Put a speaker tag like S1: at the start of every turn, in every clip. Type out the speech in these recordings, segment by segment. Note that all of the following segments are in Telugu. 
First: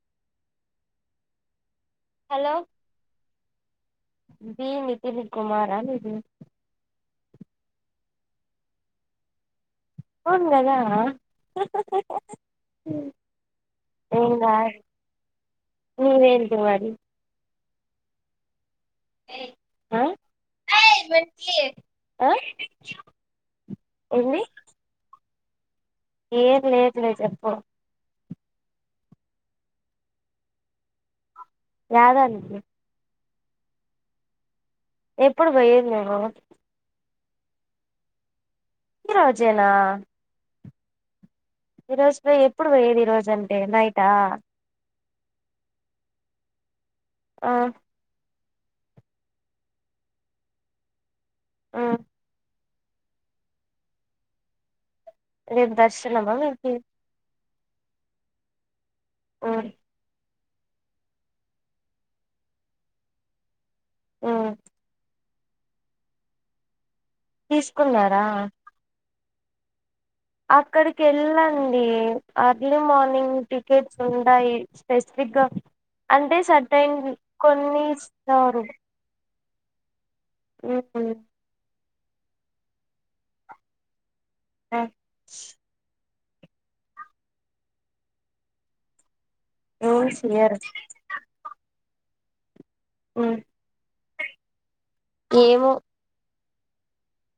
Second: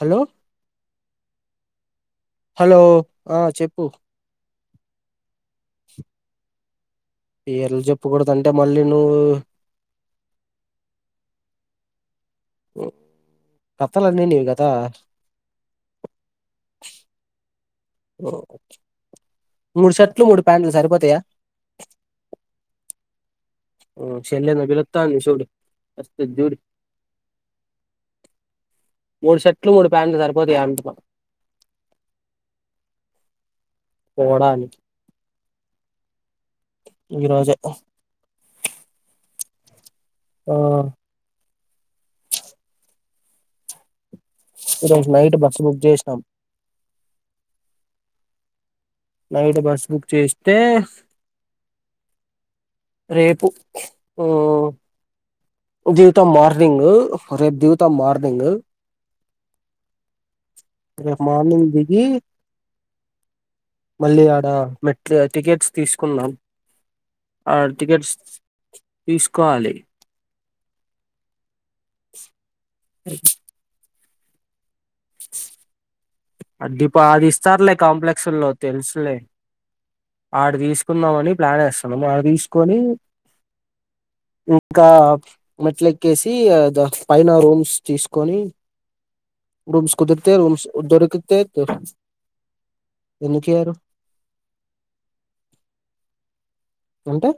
S1: హలో.
S2: హలో
S1: ఆ చెప్పు
S2: బి నితిన్ కుమారా మీరు.
S1: పేర్లు చెప్పకూడదు అంటే మళ్ళీ నువ్వు.
S2: అవును గదా.
S1: కథలన్నీ నీవి గదా.
S2: ఇంకేంటి మరి.
S1: ఓ. మూడు
S2: ఆ
S1: షెర్ట్లు మూడు ప్యాంట్లు సరిపోతాయా.
S2: ఆ
S1: ఉమ్ మీ
S2: ఏంది
S1: చెల్లె ఏదో పిలోతాంది చూడు. వస్తది చూడు
S2: ఏం లేదులే చెప్పు.
S1: మూడు షెర్ట్లు మూడు ప్యాంట్లు సరిపోతాయ అంటున్నా.
S2: యాదానికి.
S1: పోడానికి.
S2: ఎప్పుడు పోయెది నువ్వు.
S1: ఈ రోజే.
S2: ఎలా.
S1: ఆహ్.
S2: ఈ రోజులో ఎప్పుడు పోయేది ఈ రోజంటే నైటా.
S1: ఈ రోజు నైట్ బస్సు బుక్ చేసినాం.
S2: ఆహ్.
S1: నైట్ బస్సు బుక్ చేస్తే.
S2: ఆహ్.
S1: రేపు
S2: రేపు
S1: ఉమ్ దిగుతాం
S2: దర్శనమా మీకి
S1: మార్నింగ్. రేపు దిగుతం మార్నింగ్.
S2: ఆవ్.
S1: రేపు మార్నింగ్ దిగి మళ్ళీ ఆడ
S2: ఉమ్
S1: మెట్లా దగ్. టికెట్స్ తీసుకున్నాం ఆహ్ టికెట్స్
S2: తీసుకున్నారా
S1: తీస్కోవాలి.
S2: అక్కడికి వెళ్ళండి ఎర్లీ మార్నింగ్ టికెట్స్ ఉంటాయి. స్పెసిఫిక్గా అంటే సర్టైన్
S1: అదిప అది ఇస్తారులే
S2: కొన్ని
S1: కాంప్లెక్స్ లో
S2: ఇస్తారు
S1: తెలుసులే ఆడ
S2: ఉమ్
S1: తీసుకుందామని ప్లాన్ ఎస్తున్నాం ఆడ తీసుకొని ఇంకా మెట్లే ఎక్కేసి ద పైన రూమ్స్ తీసుకొని రూమ్స్
S2: రూల్స్
S1: కుదిరుతే
S2: ఇయ్యరు
S1: రూమ్స్ దొరికితే
S2: ఉమ్
S1: ఎందుకియరు.
S2: ఏమో.
S1: అంటే.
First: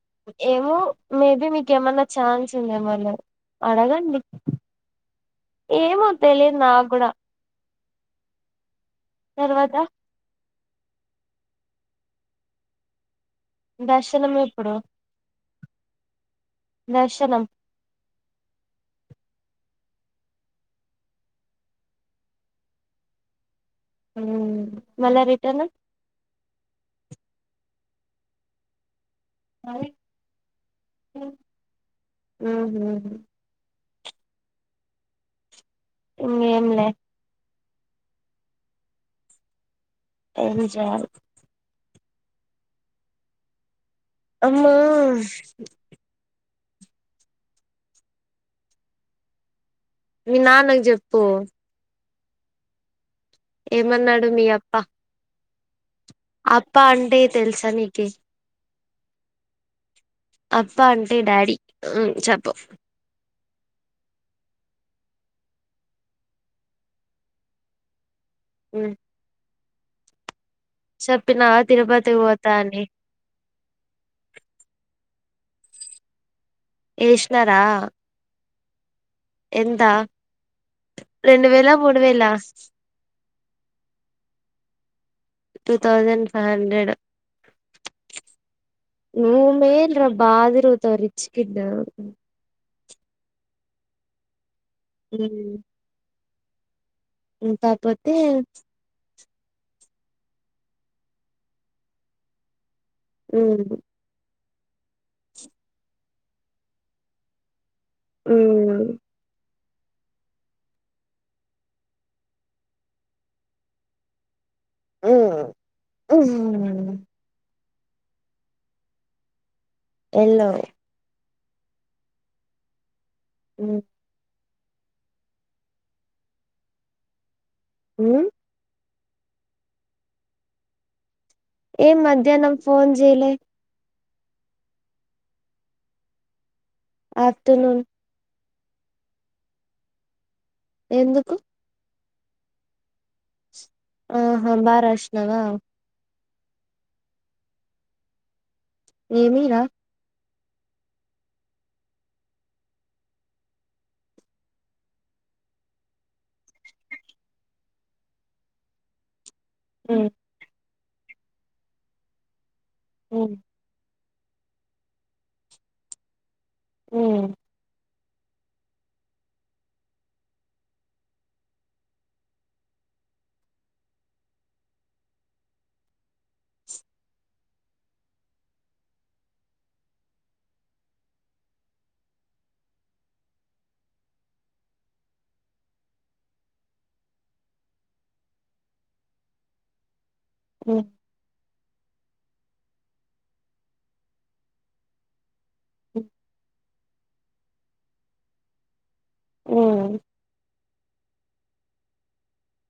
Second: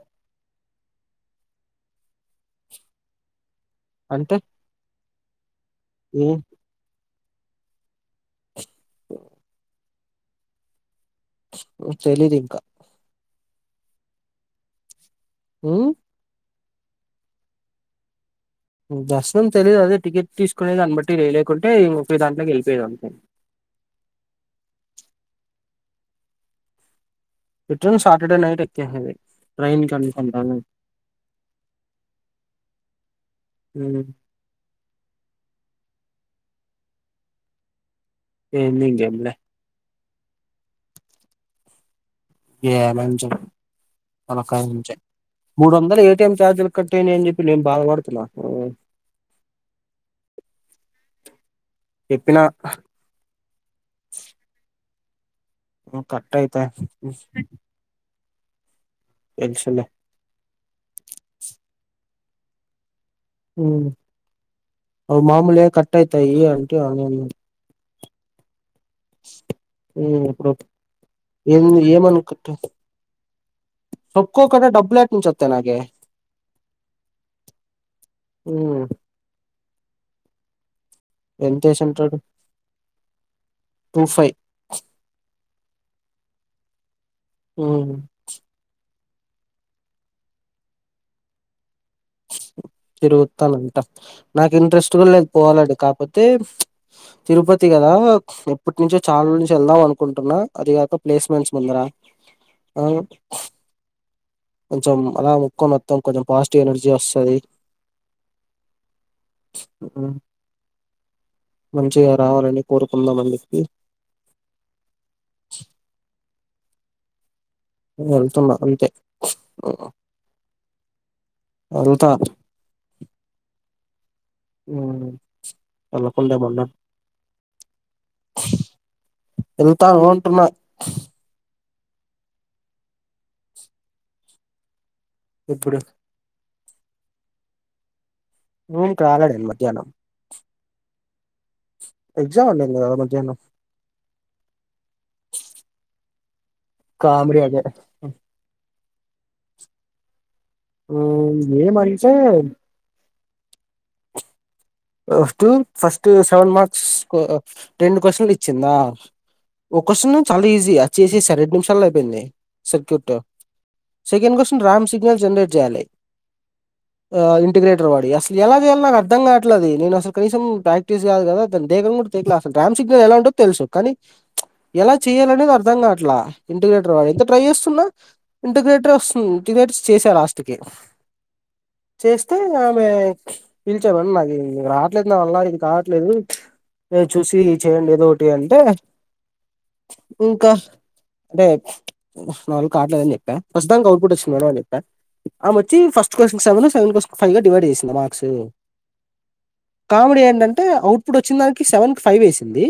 S2: ఏమో మేబి మీకేమన్నా ఛాన్స్ ఉందేమన్నా.
S1: అంటే
S2: ఏమో
S1: ఏ
S2: తెలిద్ నాకుగుడ. తర్వత
S1: తెలీద్ ఇంక
S2: దర్శనం ఎప్పుడు
S1: ఉమ్మ్
S2: దర్శనం
S1: దర్శనం తెలిదు అదే టికెట్ తీసుకునే దాన్ని బట్టి రెలెకుంటే ఒకె దాంట్లోకి ఎల్పోయే అంతే
S2: ఆ మళ్ళ రిటర్న్
S1: రిటర్న్ సాటర్డే నైట్ ఎక్కెసేదే ట్రైన్ కన్ఫర్మ్ దనే
S2: ఉహు
S1: ఉమ్
S2: ఇంగెంమ్లే
S1: ఎంది ఇంగెంలె
S2: ఏనీ జాల్
S1: ఏ లంచం
S2: అమ్మా
S1: తలకాయించే మూడు వందల్ ఏటీఎం చార్జ్లు కట్ అయినై అని చెప్పి నేన్ బాధపడ్తున్న
S2: మీ నాన్నక్ జేప్పు
S1: ఎప్పిన
S2: ఏమన్నాడు మీ అప్ప
S1: ఉమ్, కట్ అయితాయి
S2: అప్ప అంటే తెల్స నీకి
S1: తెల్సులె
S2: అప్పా అంటే డాడీ ఉ చెప్పో
S1: ఉమ్ అవి మామూలే కట్టైతయి అంటె అనెన్
S2: ఉమ్మ్
S1: ఉమ్మ్ ఎప్పుడో
S2: చెప్పినా
S1: ఏం
S2: తిరుపతికి పోతా
S1: ఏమనుకట్టె
S2: అని
S1: ఓక్కోక్కద డబ్బులేట్నుచె త్త లగే
S2: ఏష్ణరా
S1: ఉమ్మ్
S2: ఎంత రెండు
S1: ఎంత
S2: వేయిల మూడు
S1: వేసింటాడు
S2: వేయిల
S1: two five
S2: two thousand five hundred
S1: అవును
S2: నువ్ మేల్ రా బాధిరూతవ్ రిచ్కిడూ
S1: తిరుగుతానంట నాకు ఇంట్రెస్ట్ కూడా లేదు
S2: ఉమ్
S1: పోవాలని కాపోతే తిరుపతి గదా
S2: కాకపోతే
S1: ఎప్పట్ నుంచో చాల్ నుంచి యేళ్దాం అనుకుంటున్నా అది గాక ప్లేస్మెంట్స్ ముందరా ఆ
S2: ఉమ్
S1: కొంచెం అలా ముక్కోనోద్దం కొంచెం పాజిటివ్ ఎనర్జీ వస్ తది
S2: ఉమ్మ్
S1: మంచిగా రావాలని కోరుకుందాం అని చెప్పి
S2: ఉమ్మ్
S1: వెళ్తున్న అంతే ఉ
S2: వెల్లో
S1: ఎల్త
S2: ఉమ్మ్
S1: ఉమ్ ఎళ్లకుండా ఏమన్నా.
S2: ఉమ్మ్
S1: ఎళ్తాను అంటున్న.
S2: ఏం ఈ మధ్యా నాకు ఫోన్ చేయలే.
S1: ఎప్పుడు.
S2: ఆఫ్టర్నూన్.
S1: మూవ్ కాలడన్ మధ్యాహ్నం.
S2: ఎందుకు.
S1: ఎగ్జామ్ ఉన్నది కదా మధ్యాహ్నం.
S2: ఆహ్ బాగా రాసినావా.
S1: కామిడి అదే ఉహూ.
S2: ఏమీ రా.
S1: ఉమ్ ఏమి అంటే. ఆఫ్టర్నూన్ ఫస్ట్ సెవెన్ మార్క్స్ కు ఆహ్ రెండు క్వశ్చన్లు ఇచ్చింది మ్యామ్. ఒక క్వశ్న్ చాలా ఈజీ ఆహ్ చేసేశాను నిమిషాలో అయిపోయింది circuit. Second question Ram signal generate చేయాలి ఆహ్ ఇంటిగ్రేట్. సోది అసలు ఎలాది అన్ నక్ అర్థంకావట్ ఎట్లాది నేను అసలు కనీసం ప్రాక్టీస్ కాదు కదా దాని దేకాన్ కూడ దేకాలే అసలు రామ్ సిగ్నల్ ఎలా ఉందో తెలుసు కానీ ప్చ్. ఎలా చేయాలనేది అర్థం కావట్లే ఇంటిగ్రేటర్వా ఎంత ట్రై చేస్తున్నా ఇంటిగ్రేటరే వస్తుంది. [unintelligible] చేసా లాస్ట్ కి. చేస్తే ఆమె పిలిచామన్నాది. ఈ రావట్లేదు నా వల్ల ఇది కావట్లేదు ఇగ చూసి చేయండి ఏదోకటి అంటే. ఇంకా అంటే. ఉఫ్ నావల్ల కావట్లేదు అని చెప్ప ప్రస్తుతానికి ఔట్పుట్ వస్తుంది అని చెప్ప. ఆమె వచ్చి first question seven. Seven question ఫైవ్గా డివైడ్ చేసిందా మార్క్స్. కామిడి ఏంటంటే ఔట్పుట్ వచ్చిన దానికి సెవెన్ కి ఫైవ్ వేసింది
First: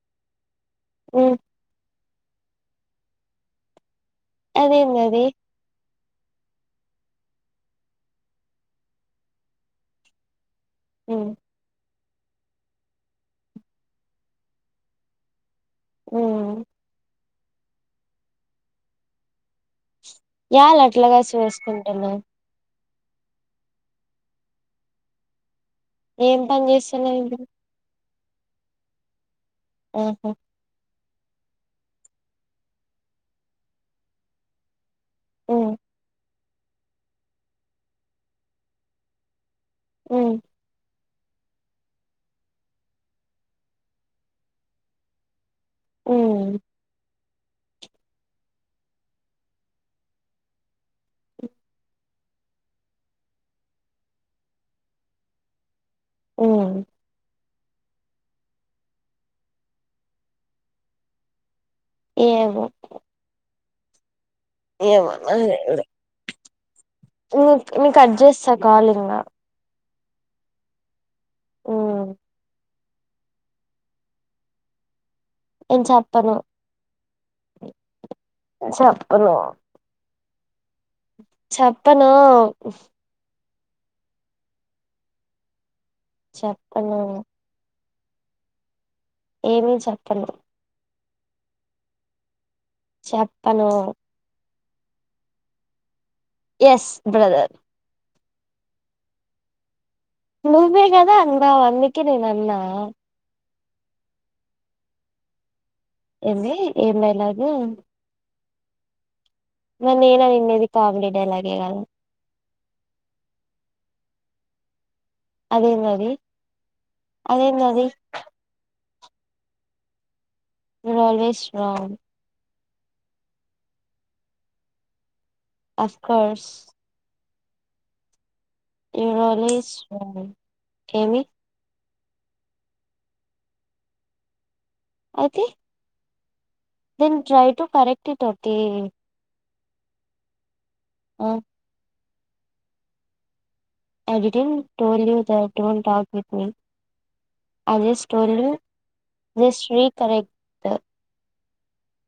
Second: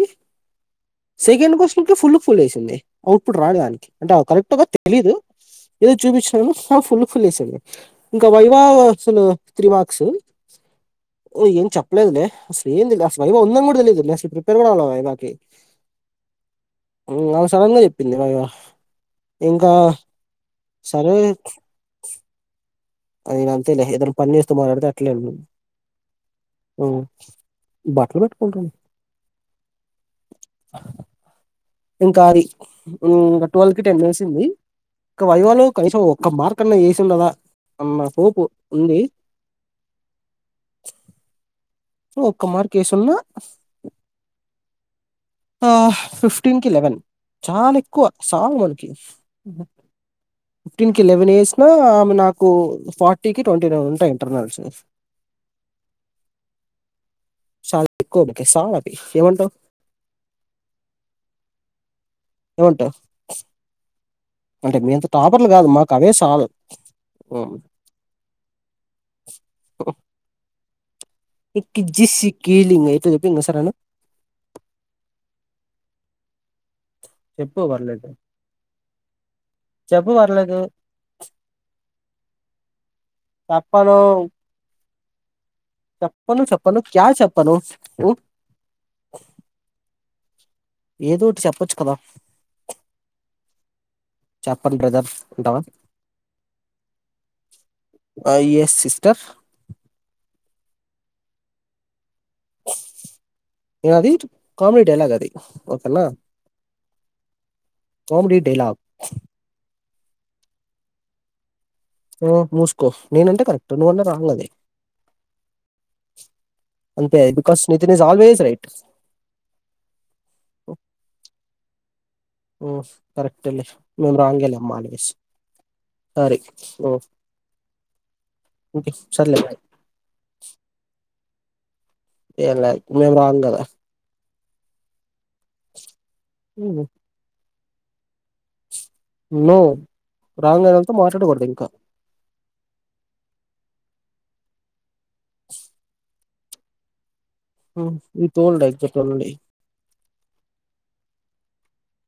S1: సెకండ్ క్వశ్చన్ కి ఫుల్కి ఫుల్ వేసింది ఔట్పుట్ రాలే దానికి. అంటే ఆహ్ కరెక్ట్ గా తెలీదు
S2: అదేందది
S1: ఏదో చూపించిన్నాము. ఆహ్ ఫుల్ క్ ఫుల్ వేసింది ఇంకా వైవా అసలు త్రీ మార్క్స్.
S2: ఉమ్
S1: ఆహ్ ఏం చేప్పాలేదులే అసలు ఎంది అసలు వైవా ఉందని కూడతెలిదు అసలు ప్రిపేర్ కూడా కాలేదు వైవాకి.
S2: ఉమ్
S1: ఆహ్ సడన్ గా చెప్పింది వైవ ఇంకా.
S2: యల్ అట్లాగా చేసుకుంటునవ్.
S1: అయినా అంతేలే ఏదైనా పనిచేస్తే మాట్లాడితే అట్లే ఉంది.
S2: ఏం పని
S1: ఉమ్
S2: చేస్తున్నా ఇప్పుడు
S1: బాట్లు పెట్టుకుంటున్.
S2: ఓహో.
S1: ఇంకా అది ఇంకా ట్వెల్వ్ కి టెన్ మినిట్స్ ఉంది. వైవాలో
S2: ఉమ్
S1: కనీసం ఒక్క మార్కన్నా వేసిఉండదా అన్న హోపు ఉంది.
S2: ఉమ్.
S1: ఒక్క మార్క్ వేసున్నా. ఆహ్
S2: ఉమ్
S1: ఫిఫ్టీన్ కి లెవెన్ చాలా ఎక్కువ సాలు మనకి. ఫిఫ్టీన్కి లెవెన్ వేసిన ఆమె నాకు ఫార్టీకి ట్వంటీ నైన్ ఉంటాయి ఇంటర్నల్స్.
S2: ఉమ్.
S1: [unintelligible] ఏమంటావ్.
S2: ఏమో
S1: ఏంటో. అంటే మీ అంతా టాపర్లు కాదు మాకు అవే సాలు.
S2: నీక్ నీకు కట్ చేస్తా కాల్ ఇంగ
S1: ఇక్కి
S2: ఉమ్
S1: జిస్సి కీలింగ్ ఎటు జెప్పి ఇంగోసారి అను
S2: నేన్ చెప్పను
S1: చెప్పు పర్లేదు
S2: చప్పను
S1: ఉవర్లేదు
S2: చెప్పానా.
S1: చెప్పనూ చెప్పను చెప్పను క్యా చెప్పనూ. ఊ.
S2: ఏమీ చెప్పాను.
S1: ఏదో ఒటి చెప్పచు కదా
S2: చెప్పనూ
S1: చెప్పన్ బ్రదర్ ఉంటావా
S2: ఎస్ బ్రదర్
S1: అ ఎస్ సిస్టర్
S2: నువ్వే కదా అన్నావ్ అందుకే నేన్ అన్న
S1: ఏ అది కామిడీ డైలాగ్ అది ఓకేనా
S2: ఏంది ఏమైనాదీ
S1: కామెడీ డైలాగ్
S2: మార్ నేన్ అనిన్నది కామిడీ డైలాగ్ ఏ కథా
S1: నోర్మూసుకో నేనంటే కరెక్ట్ నువ్వంటే రాంగ్ అది
S2: అదేందది
S1: అంతే ఐ బికాస్
S2: అదేందది
S1: నితిన్ ఇస్ అల్ల్వేయ్స్ రైట్
S2: నెన్ అల్వేస్ రాంగ్
S1: ఉహ్ కరెక్ట్ లే మెమ్ రాంగ్ గే లే అమ్మ always
S2: of
S1: sorry
S2: course
S1: oh
S2: you are always wrong ఏమీ
S1: ఏలైద్ మేం రాంగ్ గ దా
S2: అయితే then try to correct it okay
S1: no wrong అయినంత మాట్లాడకోడదు ఇంకా
S2: I didn't told you that don't talk with me I just
S1: ఈ
S2: told you
S1: exact only
S2: just we correct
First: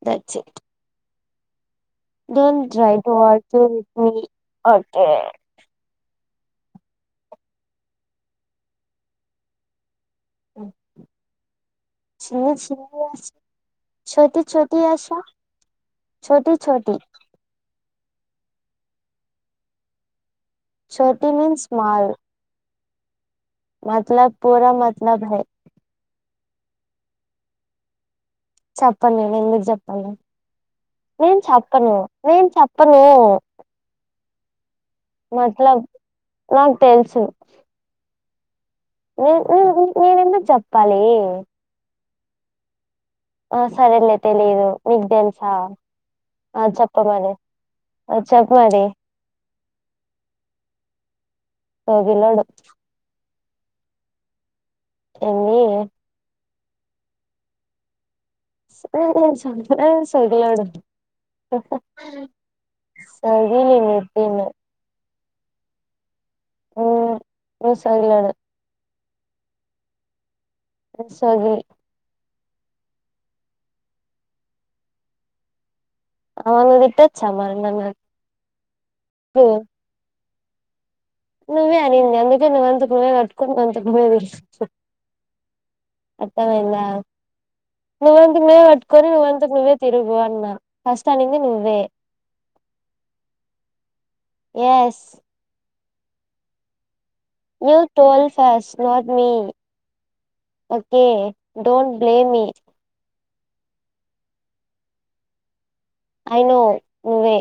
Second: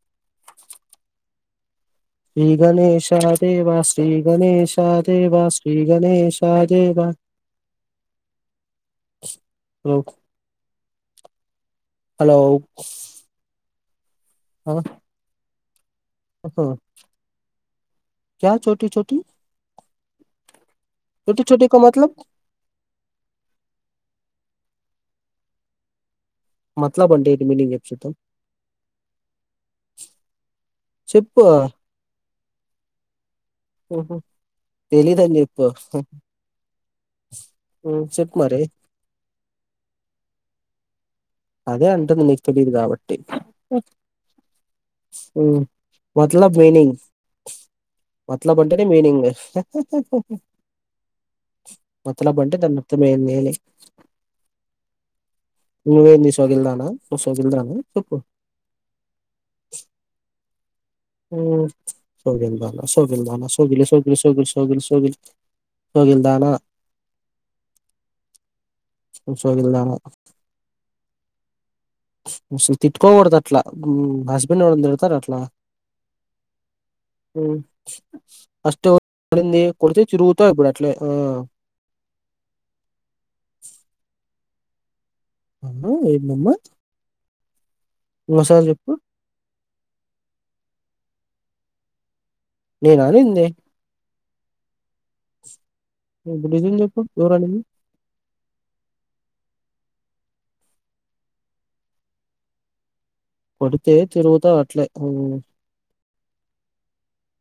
S2: దట్సి it
S1: Shri Ganesha
S2: to argue
S1: Deva
S2: with
S1: Shri
S2: me
S1: Ganesha
S2: okay
S1: Deva Shri Ganesh అ దేవా ఓ హలో
S2: చిన్ని చిన్ని ఆశ చోతే చోతే ఆశ చోటి చోటి
S1: క్యా చోటీ చోటీ
S2: చోటి మీన్స్ స్మాల్ మతలబ్ పుర మాత్ లబ్ హే
S1: మత్లబ్ అంటే ఏంటి మీనింగ్ చెప్పు చూద్దాం
S2: చెప్పన్ నేన్ ఎందుకు చెప్పాలి నెన్
S1: చెప్పు
S2: చెప్పను నేన్ చెప్పనూ
S1: ఓ హో తెలిదనికి
S2: మతలబ్
S1: చెప్పు
S2: నాకు
S1: ఉ చెప్ మరి
S2: [unintelligible] ఎందుక్ చెప్పాలి
S1: అదే అంటుంది నీక్ తెలీదు కాబ
S2: ఆ సరేలే తెలీదు నిక్ తెలుసా
S1: ఉమ్
S2: ఆ చెప్ప రాదే
S1: మత్లబ్ అంటనే మీనింగ్ మత్లబ్
S2: సోగిలోడు
S1: అంటే ధన్ అర్థమే నేనే
S2: ఏంది
S1: ను వేమ్ ముసోగిల్దన మోసోగిల్దాన్ని చెప్పు
S2: [unintelligible] సోగిలోడు
S1: ఊ సోగిల్దాన సోగిల్దాన సోగిలి సోగిలి సోగోలి సోగోలి సోగిలి పర్లేద్
S2: ఆ ముసల్దనే
S1: సోగిల్దాన
S2: ఎ సోగిల్
S1: అసలు తిట్టుకోకూడద్ అట్లా ఉమ్మ్ హస్బెండ్ని ఎవరన్న తిడ్తారా అట్లా
S2: అమ నువ్వు తిట్టొచ్చా
S1: ఆ
S2: మరి నన్ను
S1: ఫస్ట్ ఎవర్
S2: అట్లు
S1: పడింది కొడ్తే [unintelligible] తో ఇప్పుడ్ అట్లే ఆ
S2: దీని వంతుకు నువ్వే కట్టుకొని [inaudible]
S1: అనూ ఏందమ్మా?
S2: నువ్వంతుకు నువ్వే
S1: ఇంకోసారి చెప్పు
S2: పట్టుకొని నువ్వంతుకు నువ్వే తిరుగు అన్నా ఫస్ట్ అనింది నువ్వే
S1: నేనా అనింది.
S2: ఏస్
S1: [inaudible] నిజం చెప్పు ఎవరనింది?
S2: యు టువల్స్ thoughts not me okay don't blame me
S1: కొడ్తే తిరుగుతావు అట్లే
S2: ఐ నో నువ్వే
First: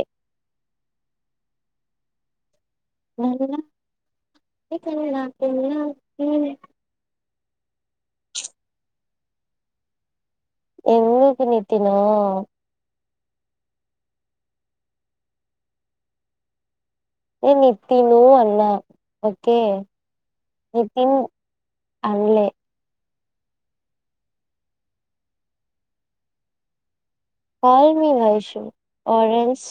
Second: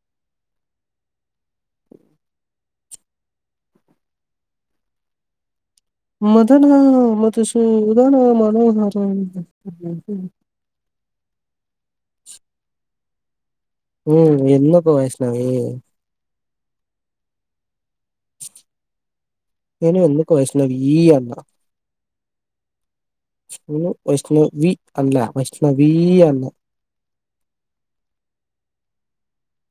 S2: నందనా ఏ తెల్లా పిల్లా
S1: మధన మధు సూదన మనోహర
S2: పోకు నీ తినా
S1: ఏ ఎందుకు వైష్ణవీ?
S2: ఏ ని తినూ అన్నా ఓకే.
S1: నేను ఎందుకు వైష్ణవీ
S2: నితిన్
S1: అన్నా.
S2: అన్లే.
S1: నేను వైష్ణ వి అన్న వైష్ణవీ అన్లే
S2: call me Vaishu or else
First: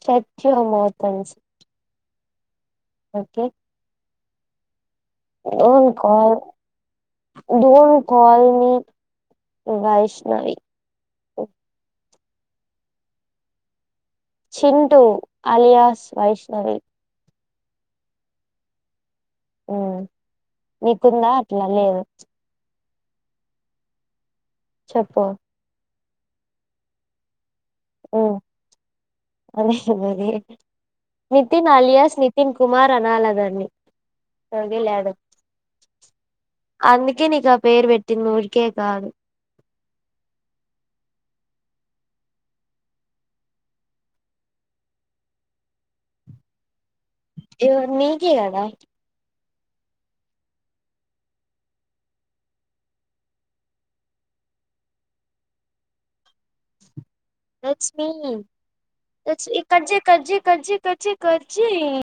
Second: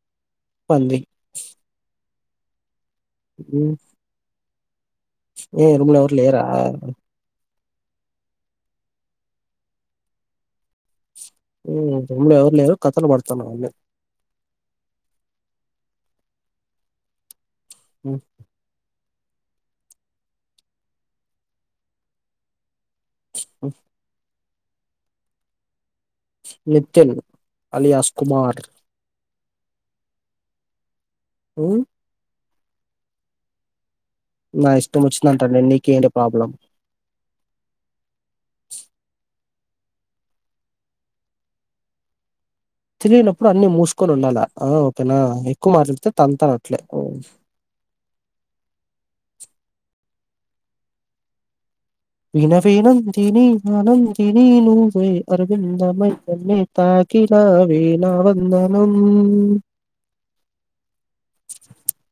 S2: Satyam
S1: పంది.
S2: మోటార్స్
S1: హ్ ఏ రూమ్ల ఎవర్ లేరా
S2: డోన్ కాల్ మీ వైష్ణవి.
S1: మ్ రూమ్ల ఎవర్ లేరు. కథల్ పడ్తున్నవ్ లె
S2: చింటూ అలియాస్ వైష్ణవి.
S1: మ్
S2: మ్ నీకుందా అట్లా లేదు.
S1: చిమ్ ఉ
S2: చెప్పు
S1: నితిన్ అలియాస్ కుమార్
S2: ఓవర్ చేయక్ నితిన్
S1: హ్మ్.
S2: అలియాస్ నితిన్ కుమార్ అనాల దాన్ని
S1: నా ఇష్టం వచ్చిందంటనే నీకేంటి ప్రాబ్లం.
S2: అందుకే నీక్ ఆ పేరు పెట్టింద్ ఊరికే కాదు.
S1: తెలీనప్పుడు అన్ని మూస్కొన్ ఉండాలా ఆ ఓకేనా ఎక్కువ మాట్లాడ్తే తంతానట్లే
S2: ఇగో నీకే గదా
S1: విన విన దిని ఆనందిని నువ్వే అరవిధమై నన్నే తా కినావే
S2: దట్స్ మీ
S1: నా వందనం...
S2: కచ్చి కచ్చి కచ్చీ